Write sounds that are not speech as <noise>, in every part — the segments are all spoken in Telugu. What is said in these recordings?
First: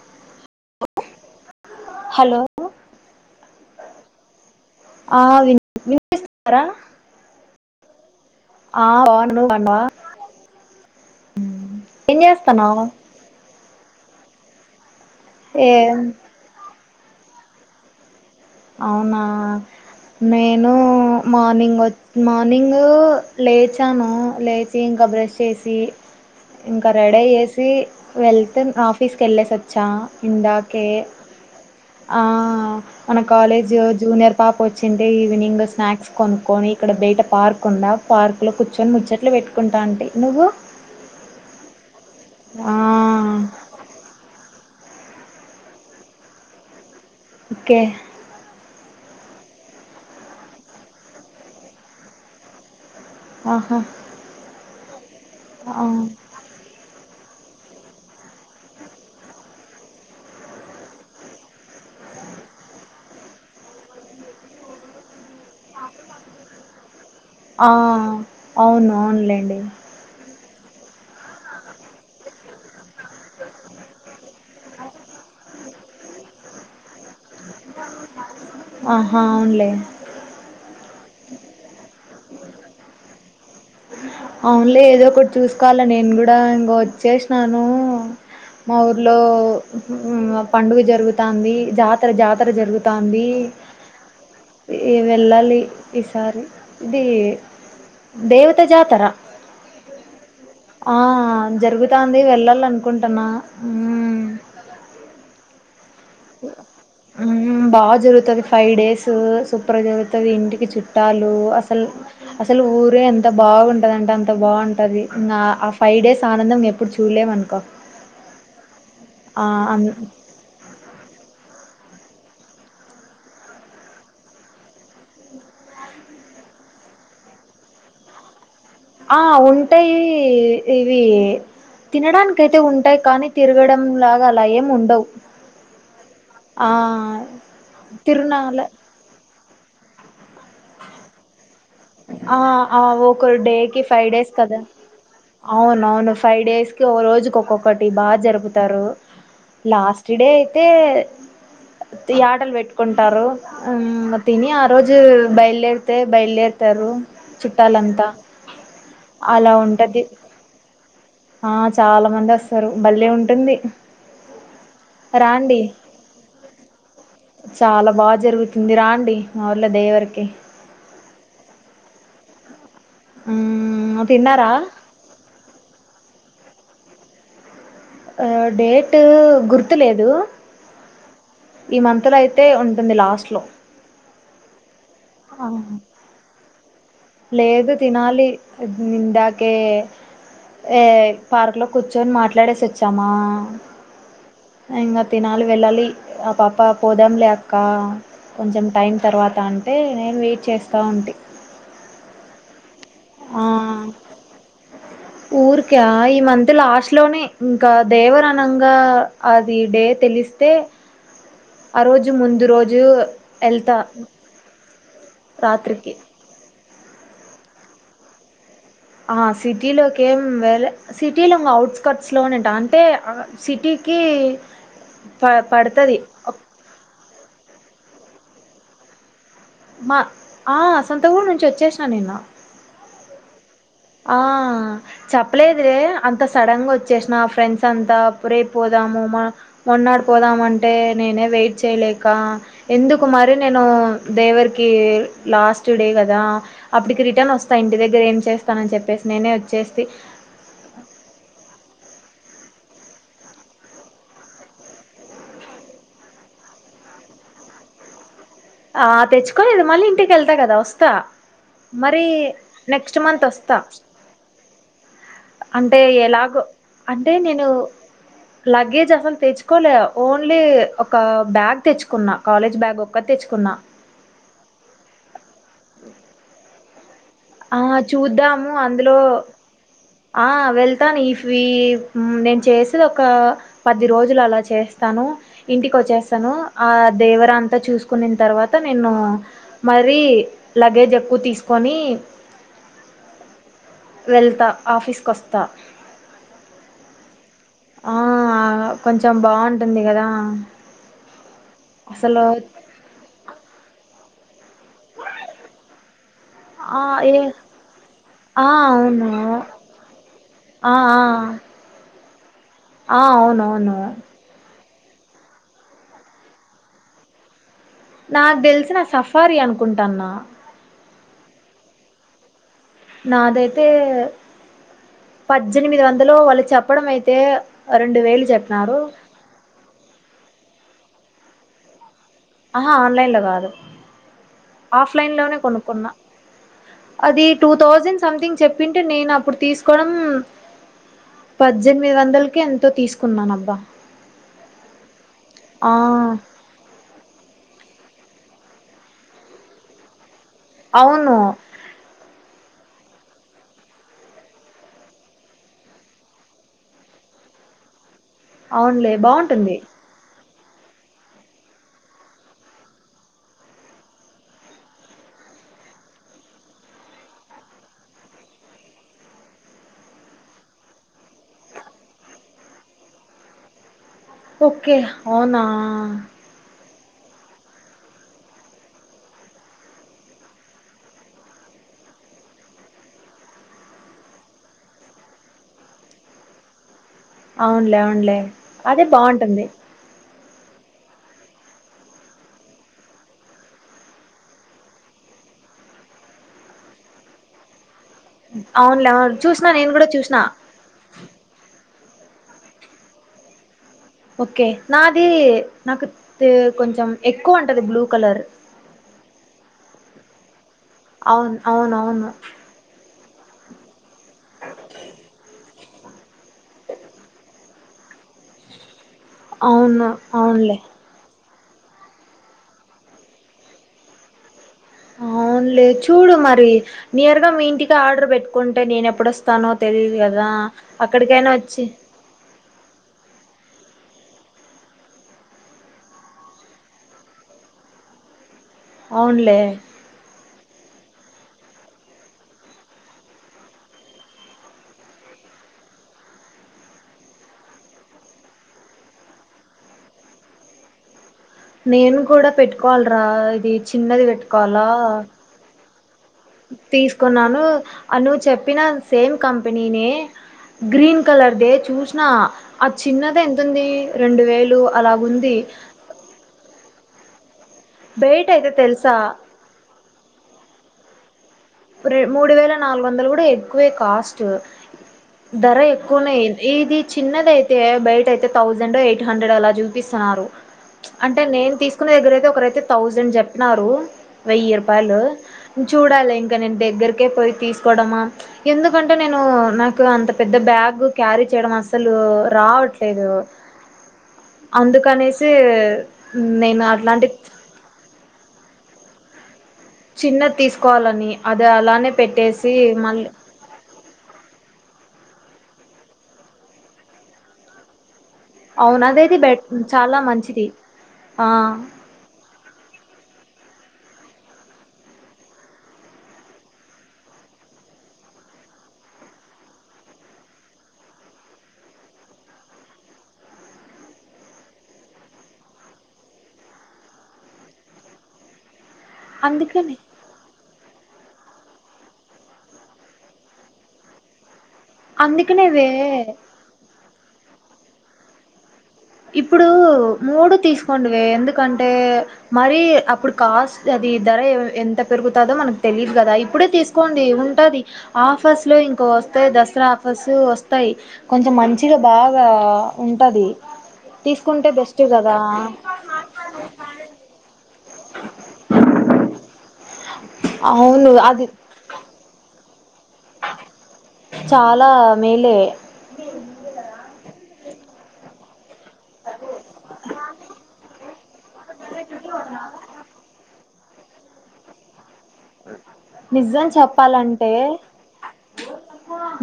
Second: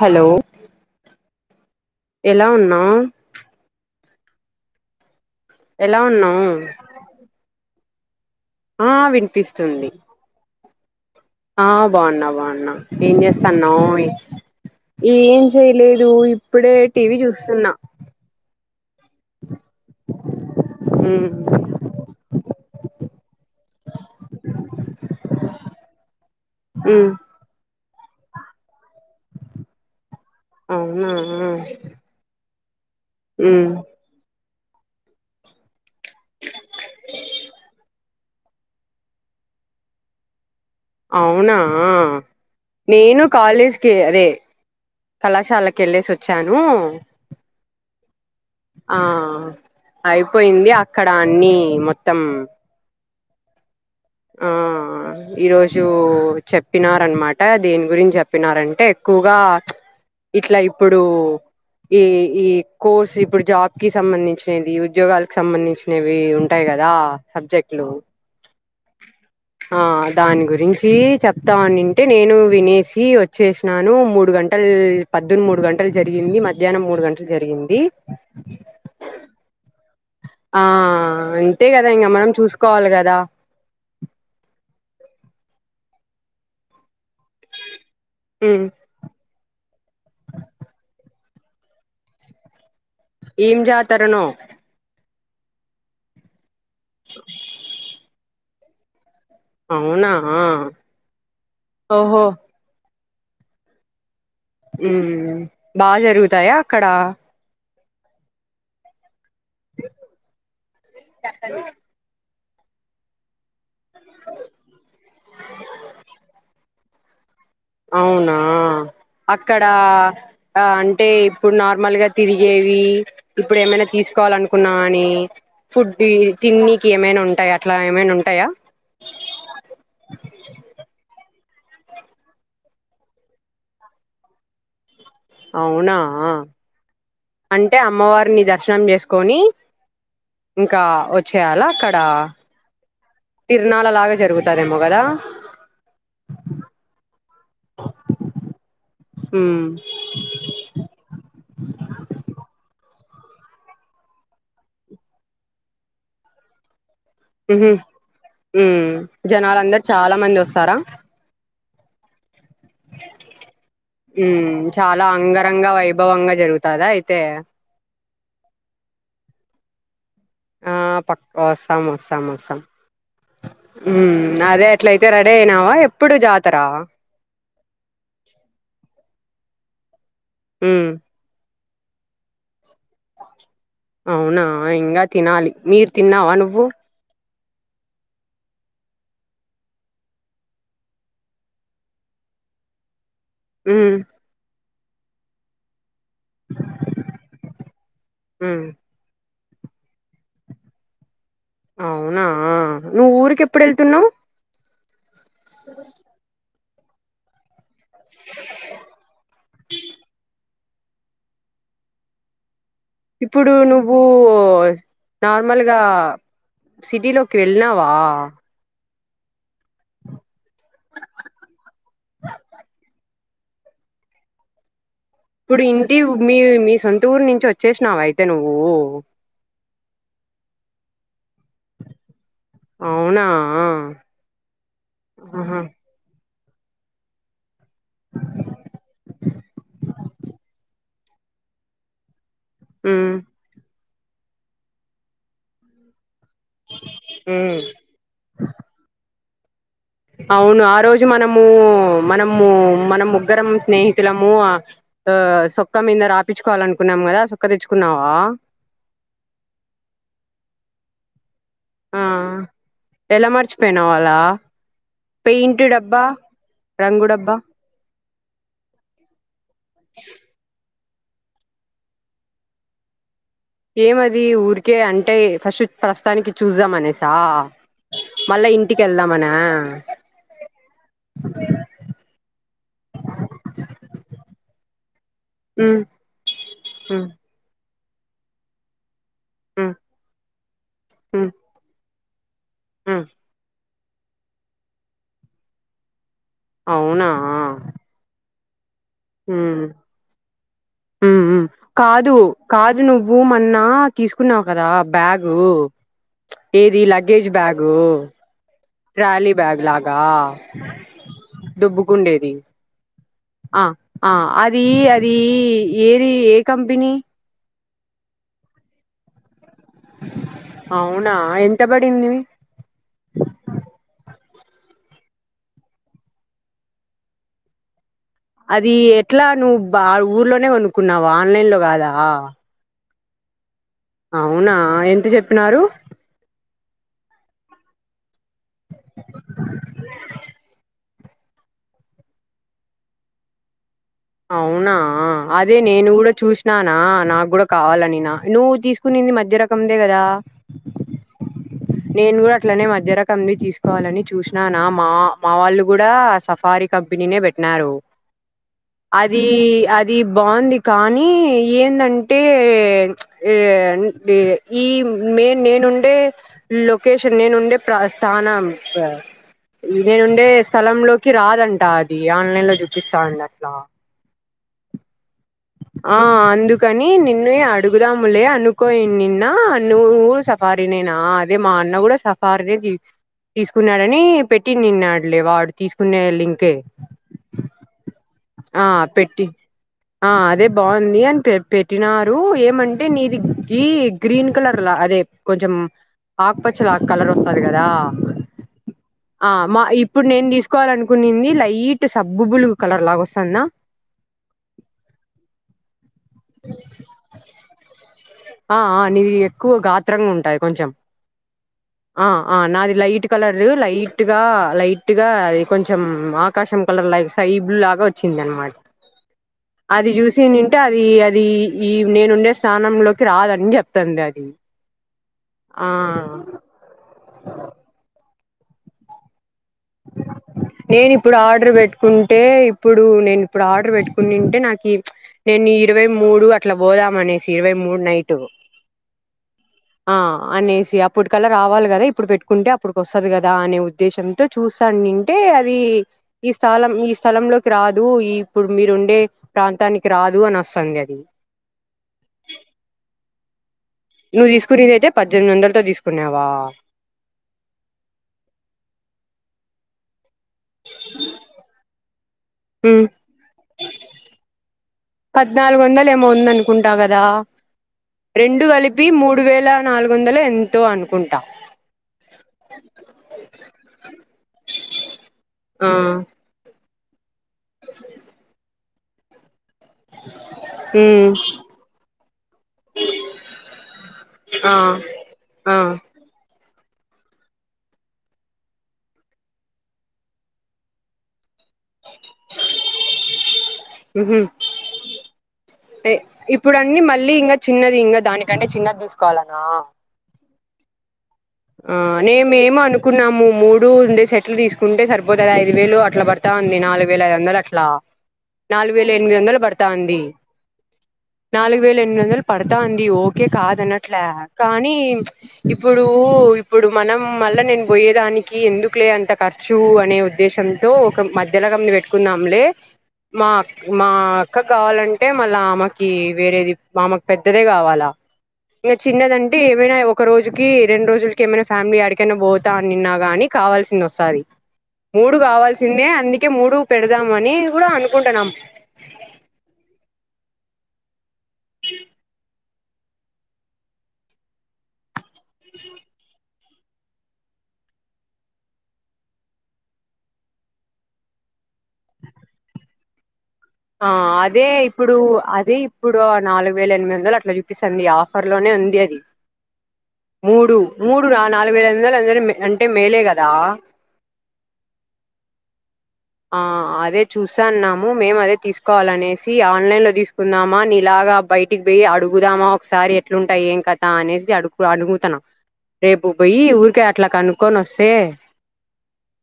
హలో హలో ఎలా ఉన్నావ్ ఆ విన్ ఎలా ఉన్నావ్ వినిపిస్తున్నారా ఆ బావున్న నువ్ బావునవా ఆ బాగున్నా బాగున్నా చేస్తున్నావ్ ఏం చేస్తాన్నవ్ ఏం ఏం చేయలేదు ఇప్పుడే టీవీ చూస్తున్నా అవునా నేను ఉమ్ మార్నింగ్ వచ్ మార్నింగ్ లేచాను లేచి ఇంకా బ్రష్ చేసి ఇంకా ఉమ్ రెడయేసి వెళ్తే ఆఫీస్కి వెళ్ళేసొచ్చా అవునా ఆ మన ఉమ్ కాలేజ్ జూనియర్ పాప వచ్చింటే ఈవినింగ్ స్నాక్స్ కొనుక్కొని ఇక్కడ బయట పార్క్ ఉందా పార్క్ లో కూర్చొని ముచ్చట్లు పెట్టుకుంటాంటి నువ్వు అవునా నేను ఆ కాలేజ్కి అదే కళాశాలకి వెళ్ళేసి వచ్చాను ఓకే ఆ అయిపోయింది అక్కడ అన్ని మొత్తం ఆహా ఆ ఈరోజు ఆ చెప్పినార అనమాట అ దీని గురించి చెప్పినారంటే ఎక్కువగా ప్చ్ ఇట్లా ఇప్పుడు ఈ ఈ కోర్స్ ఇప్పుడు జాబ్ కి సంబంధించినది ఉద్యోగాలకి సంబంధించినవి ఉంటాయి కదా గా ఆ సబ్జెక్టు లు అవును అవునులేండి దాని గురించి చెప్ తానుంటే నేను వినేసి వచ్చేసాను మూడు గంటలు పద్దును మూడు గంటలు జరిగింది మధ్యాహ్నం మూడు గంటలు జరిగింది ఆహా అవును ఆ అంతే కదా ఇంకా మనం చూసుకోవాలి కదా అవునులే ఏదో ఒకటి చూసుకోవాలా నేను కూడా ఇంక వచ్చేసినాను మా ఊర్లో పండుగ జరుగుతంది జాతర జాతర జరుగు తాంది ఏం జాతరనో ఏ వెళ్ళాలి ఈసారి ఇది దేవత జాతర అవునా ఆ జరుగుతాంది ఓహో వెళ్ళాల అనుకుంటున్నా ఊ ఉమ్ బాగా జరుగుతాయా అక్కడ మ్మ్ బాగా జరుగుతుంది ఫైవ్ డేస్ సూపర్గా జరుగుతుంది ఇంటికి చుట్టాలు అసలు అసలు ఊరే ఎంత బాగుంటందంటే అంత బాగుంటుంది నా ఆ ఫైవ్ డేస్ ఆనందం ఎ ఇప్పుడు చూలేమను అవునా అక్కడ అన్ ఆ అంటే అంటే ఇప్పుడు నార్మల్గా తిరిగేవి ఇప్పుడు ఏమైనా తీసుకోవాల అనుకున్నా అని ఫుడ్ తిన్నికి ఏమైనా ఉంటాయా అట్లా ఏమైనా ఉంటాయా ఆ ఉంటాయి ఇవి తినడానికైతే ఉంటాయి కానీ తిరగడంలాగా అలా ఏం ఉండవు అవునా ఆ అంటే అమ్మవారిని తిరునాల దర్శనం చేసుకొని ఇంకా వచ్చేయాలా అక్కడ కొర్ డే కి తిరునాల ఫైవ్ లాగా డేస్ కదా జరుగుతదేమో అవునవును ఫైవ్ డేస్ కి ఓ రోజుకి ఒక్కొక్కటి బాగా జరుపుతారు ఉమ్ లాస్ట్ డే అయితే యాటలు పెట్టు కుంటారు తిని ఆ రోజు బయలుదేరితే బయలుదేరుతారు మ్ హు చుట్టాలంతా అలా జనాలందరు ఉంటది చాలా మంది వస్తారా ఆ చాలా మంది వస్తారు బళ్లే ఉంటుంది మ్ చాలా రాండి అంగరంగా వైభవంగా జరుగుతదా అయితే చాలా బాగా జరుగుతుంది రండి మాఊళ్ళ దేవరికి ఆ పక్క వస్తాం వస్తాం వస్తాం మ్మ్ మ్ తిన్నారా అదే అట్లయితే రెడీ అయినావా ఎప్పుడు జాతర ర్తులేదు మ్ ఈ మంతులయితే ఉం అవునా ఇంగ తినాలి మీరు తిన్నావా నువ్వు లేదు తినాలి ఇందాకే ఏ పార్క్ లో కూర్చొని మాట్లాడేసి వచ్చామా మ్ ఇంగ తినాలి వెళ్ళాలి ఆ పాప పోదాం లే అక్క మ్మ్ కొంచెం టైం తర్వాత్ త అంటే నేను వెయిట్ చేస్తా ఉంటి అవునా నువ్వు ఊరికి ఆ ఎప్పుడు వెళ్తున్నావు్ ఊరికా ఈ మంత్ లాస్ట్ లోనే ఇంకా దేవరనంగా అది డే తెలిస్తే ఆ రోజు ముందు రోజ్ ఇప్పుడు నువ్వు నార్మల్గా రాత్రికి సిటీలోకి వెల్లినవా ఆ సిటీలోకేం వేలే సిటీ లోనే ఇంగ ఆఔట్కర్ట్స్ లోనే అంటే ఆ సిటీకి ప ఇప్పుడు ఇంటి పడతది మీ మీ సొంత ఊరు నుంచి వచ్చేసినావ అయితే నువ్వు మా ఆ సొంత ఊరు నుంచి వచ్చేసిన నిన్న అవునా ఆ ఆహా చెప్పలేదు రే అంత సడన్ గా వచ్చేసిన ఫ్రెండ్ సంతాపురేప్ పోదాము మొన్నాడు పోదామంటే నేనే వెయిట్ చేయలేక ఎందుకు మ్మ్ మరి నేను దేవరికి లాస్ట్ డే కదా అప్పటికి రిటర్న్ వస్తా మ్మ్ ఇంటి దగ్గర ఏం చేస్ నేస్ నేనే వచ్చేస్ అవును ఆ రోజు మనము మనము మన ముగ్గురం స్నేహితులము ఆ సొక్క మీద రాపించుకోవాలనుకున్నా న్నాం కదా చోక్క తెచ్చుకున్నావా ఆ తెచ్చుకోలేదు మళ్ళీ ఇంటికి వెళ్తా కదా వస్తా ఆ మరి నెక్స్ట్ మంత్ ఎలా వస్తా మర్చిపోయినావ్ అలా పెయింట్ అంటే డబ్బా ఎలాగో రంగు అంటే డబ్బా నేను లాగేజ్ అసల్ తెచ్చుకోలే ఓన్లీ ఒక బ్యాగ్ తెచ్చుకున్న కాలేజ్ బ్యాగ్ ఒక్క తెచ్చు ఏమది ఊరికే అంటే ఫస్ట్ ప్రస్తుతానికి చూద్దామనే ఆ చూద్దాము అందులో వెళ్దామనా ఆ వెళ్తాను ఇఫ్ ఈ నేను చేసేది ఒక పది రోజు ర అలా చేస్తాను ఇంటికి మ్మ్ వచ్చేస్తాను ఆ మ్మ్ దేవరంతా చూసు తీకున్న తర్వాత నేను మ్మ్ మరీ లగేజ్ ఎక్కువ తీసుకొని ఉ వెళ్తా ఆఫీస్కు వస్తా అవునా ఆ కొంచెం ఉమ్ బాగుంటుంది కదా ఉమ్ కాదు అసలు కాదు నువ్వు మన న్నా తీసుకున్నా కదా బ్యాగు ఆ ఏది ఏ లగేజ్ బ్యాగు ఆ అవును ట్రాలీ బ్యాగ్ లాగా ఆ ఆ దుబ్బుకుండేది ఆ ఆ అవునువును ఆ అది అది ఏది ఏ కంపెనీ నాకు తెలిసిన సఫారీ అనుకుంటాన్నా అవునా ఎంత పడింది నాదైతే పద్దెనిమిది వందలు వాళ్ళు చెప్పడం అయితే రెండు వేలు అది చెప్పినారు ఎట్లా నువ్వు బ ఊర్లోనే కొనుక్కున్నావు ఆన్లైన్ లో కాదా ఆహా ఆన్లైన్ లో కాదు అవునా ఎంత ఆఫ్లైన్ లోనే చెప్పినారు కొనుక్కున్నా అది టూ థౌజండ్ సంథింగ్ చెప్పింటే నేను అప్పుడు తీసుకోవడం పద్దే నిమిది వందలకి ఎంతో తీసుకున్నాన అబ్బా అవునా అదే నేను కూడా చూసినానా నాకు కూడా కావాలనినా నువ్వు తీసుకునింది మధ్య రకందే కదా అవును నేను కూడా అట్లనే మధ్య రకం ని తీసుకోవాలని చూసిన మా మా వాళ్ళు కూడా సఫారీ కంపెనీ పెట్టి న్నారో అవునులే అది బాగుంటుంది అది బాగుంది కానీ ఏందంటే ఈ మేన్ నేను నేనుండే లొకేషన్ నేనుండే ప్రస్థానం ఈ నేనుండే స్థల లోకి రాదంట అది ఆన్లైన్ లో చూపిస్తాండ అట్లా ఓకే అవునా నిన్ను అడుగుదాములే అనుకోయి నిన్న ఊరు సఫారినేనా అదే మా అన్న సఫారి దే జె తీసుకున్నాడని పెట్టిందిన్నాడలే వాడు తీసుకునే లింకే అవునులే అవునులే ఆ అదే పెట్టి బాగుంటుంది ఆ అదే బాగుంది అని పెట్టినారు ఏమంటే నీది గ గ్రీన్ కలర్లా అదే కొంచెం ఆకుపచ్చల ఆకు కలర్ వస్తది కదా అవునులే అవును ఆ చూసినా మా నేను కూడా ఇప్పుడు చూసిన నేను తీసుకోవాల అనుకునింది సబ్బు బులుగు కలర్ లాగా వస్తుంది నా ఓకే నాది నాకు తె- కొంచెం ఎక్కువ ఉంటది బ్లూ కలర్ ఆ ఆ నీది ఎక్కువ గాత్రంగా ఉంటాది కొంచెం అవును అవును ఆ అవును ఆ నాది లైట్. కలర్ లైట్ గా లైట్ గా కొంచెం ఆకాశం కలర్ లా సై బ్లూ లాగా వచ్చింది అనమాట. అవును అది చూసి తంటే అవునులే అది అది ఈ నేను ఉండే స్థానంలోకి రాదని చెప్తుంది అది అవునులేదు చూడు ఆ మరి నియర్గా మీ ఇంటికి ఆర్డర్ పెట్టుకుంటే నేన ఎప్పుడొస్త ఎ ఇప్పుడు ఆర్డర్ వచ్చి పెట్టుకుంటే ఇప్పుడు నేను ఇప్పుడు ఆర్డర్ పెట్టుకునింటే నాకి నేను ఇరవై మూడు అట్లా పోదామనేసి ఇరవై మూడు నైట్ అవునులే ఆ అనేసి అప్ ఇప్పుటికలా రావాలి కదా ఇప్పుడు పెట్టుకుంటే అప్పటికి వస్తది కదా అనే ఉద్దేశంతో. చూసానింటే అది ఈ స్థలం ఈ స్థలంలోకి రాదు ఈ ఇప్పుడు మీరు ఉండే ప్రాంతానికి రాదు అని వస్తాంది అది నేను కూడా పెట్టుకోవాలరా ఇది చిన్నది నువ్వు పెట్టుకోవాలా. తీసుకునేది అయితే పద్దెనిమిది వందలతో తీసుకున్నావా తీసుకున్నాను నువ్వు చెప్పిన సేమ్ కంపెనీనే గ్రీన్ కలర్ దే చూసినా ఆ చిన్నది ఎంతంది రెండు వేలు అలాగుంది. పద్నాలుగు వందలు ఏమో ఉంద అనుకుంటా దా బయట రెండు అయితే కలిపి తెలుసా మూడు వేల నాలుగు వందలు ఎంతో అనుకుంటా. ర్రే మూడు వేల నాలుగు వందలు కూడా ఎక్కువే కాస్టు. ధర ఆ ఎక్కువనేంది ఇది చిన్నదియితే బయట అయితే థౌజండ్ ఎయిట్ హండ్రెడ్ అలా చు చూపిస్తున్నారు ఉమ్ అంటే నేను తీసుకున్న దగ్గర అయితే ఒకరైతే థౌసండ్ చెప్పినారు. ఆ వెయ్యి రూపాయలు ఆ చూడాలి ఇంకా నేను దగ్గరకే పోయి తీసుకోవడమా ఎందుకంటే నేను నాకు అంత పెద్ద బ్యాగ్ క్యారీ. చేయడం అసలు రావట్లేదు. హుమ్మ్ అందుకనేసి ఏ ఇప్పుడు నేను అన్నీ అట్లాంటి మళ్ళీ ఇంకా చిన్నది ఇంకా దాని అంటే చిన్నది తీసుకోవాలనా. చిన్నది తీసుకోవాలని. అది ఆ అలానే పెట్టేసి నేమేమ మళ్ళీ అనుకున్నాము మూడుండే సెట్లు తీసుకుంటే సరి. పోతే ఐదు వేలు అట్లా పడతాంది ఉంది నాలుగు వేల ఐదు వందలు అట్లా. నాలుగు అవును వేల అదైతే ఎనిమిది వందలు బెట్ చాలా పడతాంది మంచిది ఆ నాలుగు వేల ఎనిమిది వందలు పడతాంది. కే కాదన్నట్లే కానీ ఇప్పుడు. ఇప్పుడు మనం మళ్ళ నేను పోయేదానికి ఎందుకులే అంత ఖర్చు అనే ఉద్దేశంతో. మధ్యలో గని పెట్టుకున్నాములే. మా అ మా అక్క కావాలంటే మళ్ళా ఆమెకి వేరేది మామకు పెద్దదే కావాలా. ఇంకా చిన్నదంటే అందుకని ఏమైనా ఒక రోజుకి రెండు రోజులకి ఏమైనా ఫ్యామిలీ ఎడికైనా పోతా అ నిన్నా గానీ కావాల్సింది వసాది. మూడు అందుకనేవే కావాల్సిందే అందుకే మూడు పెడదామ అని కూడా అనుకుంటున్నాం. ఇప్పుడు మూడు తీసుకోండివే ఎందుకంటే. మరి అప్పుడు కాస్ట్ అది ధర ఎంత పెరుగుతుందో మనకు తెలీదు కదా ఇప్పుడే తీసుకోండి. ఉంటది ఆఫర్స్ లో ఇంకో వస్తాయి దసరా ఆఫర్స్ వస్తాయి కొంచెం మంచిగా బాగా ఆ ఉంటది. ఆ అదే తీసుకుంటే బెస్ట్ ఇప్పుడు కదా అదే ఇప్పుడు నాలుగు వేల ఎనిమిది వందలు అట్లా. చుపిస్తుంది ఆఫర్ లోనే ఉంది అది. మూడు అవును మూడు నా అది నాలుగు వేల ఐదు వందల అందర అంటే మేలే గదా చాలా మేలే ఆ అదే చూసాన్నాము మేము అదే తీసుకు కావల్ అనేసి ఆన్లైన్ లో తీసుకుందామా నీలాగా బయటికి పోయి అడుగుదామా ఒకసారి ఎట్లుంటాయి. కత అనేసి అడుగు అడుగు తనా రేపు పోయి నిజం ఊరికే అట్లా చెప్పాలంటే కనుక్కొని వసే.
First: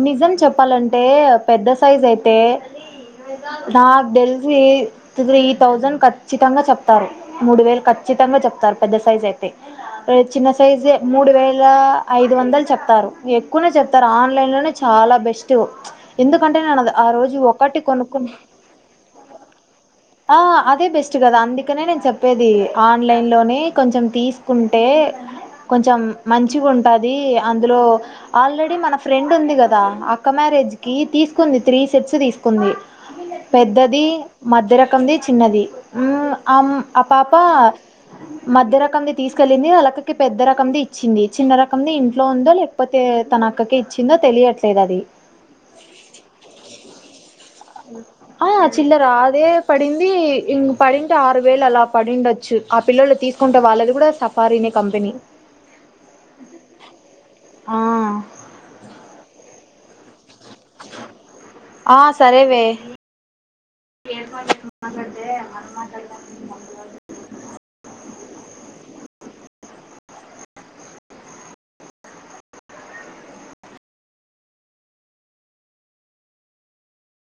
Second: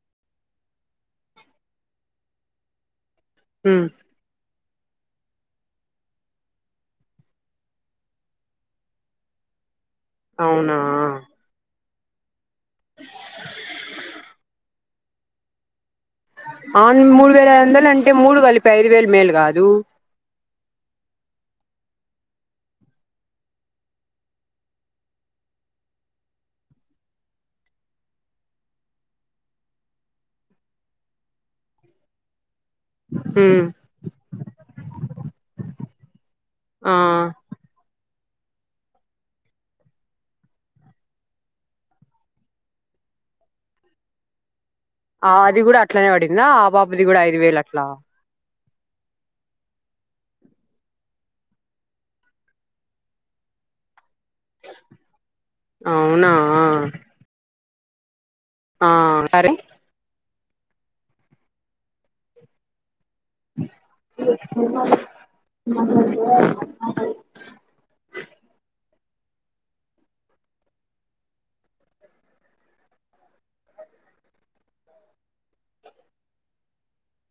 నిజం చెప్పాలంటే పెద్ద సైజ్ అయితే ఉమ్, నాక్ తేల్సి త్రీ థౌజండ్ ఖచ్చితంగా చెప్తారు మూడు వేలు ఖచ్చితంగా చెప్తారు పెద్ద సైజ్ అయితే. చిన్న అవునా సైజె మూడు వేల ఐదు వందలు చెప్తారు ఎక్కువనే చెప్తారు ఆన్లైన్లోనే చాలా బెస్ట్ ఎందుకంటే నేను ఆ మూడు రోజు వేల ఐదు ఒకటి వందలు అంటే కొనుక్కున్నా మూడు కలిపి ఐదు వేలు మేలు కాదు ఆ అదే బెస్ట్ కదా అందుకనే నేను చెప్పేది ఆన్లైన్లోని కొంచెం తీసుకుంటే కొంచెం మంచిగా ఉంటది అందులో ఆల్రెడీ మన ఫ్రెండ్ ఉంది కదా అక్క మ్యారే జికి తీసుకుంది త్రీ సెట్స్ తీసుకుంది ఉమ్, పెద్దది మధ్య ర ఉన్నది ఉమ్ ఆమ్ ఆ పాప మధ్య రకంది తీసుకెళ్ళింది వాళ్లకకి పెద్ద రకంది ఇచ్చింది చిన్న రకంది ఇంట్లో ఉందో లేకపోతే తనక్క ఇచ్చిందో తెలియట్ ఆ అది కూడా అట్లనే పడిందా ఆ బాబుది కూడా ఐదు వేలు అ అ ఆ చిల్లర్ అదే పడింది ఇం పడింటే ఆరు వేలు అలా పడిండొచ్చు ఆ పిల్లలు తీసుకు ఉంటే వాళ్ళది కూడా సప్ అవునా ఆ ఆ సరే ఆ సరేవే <inaudible>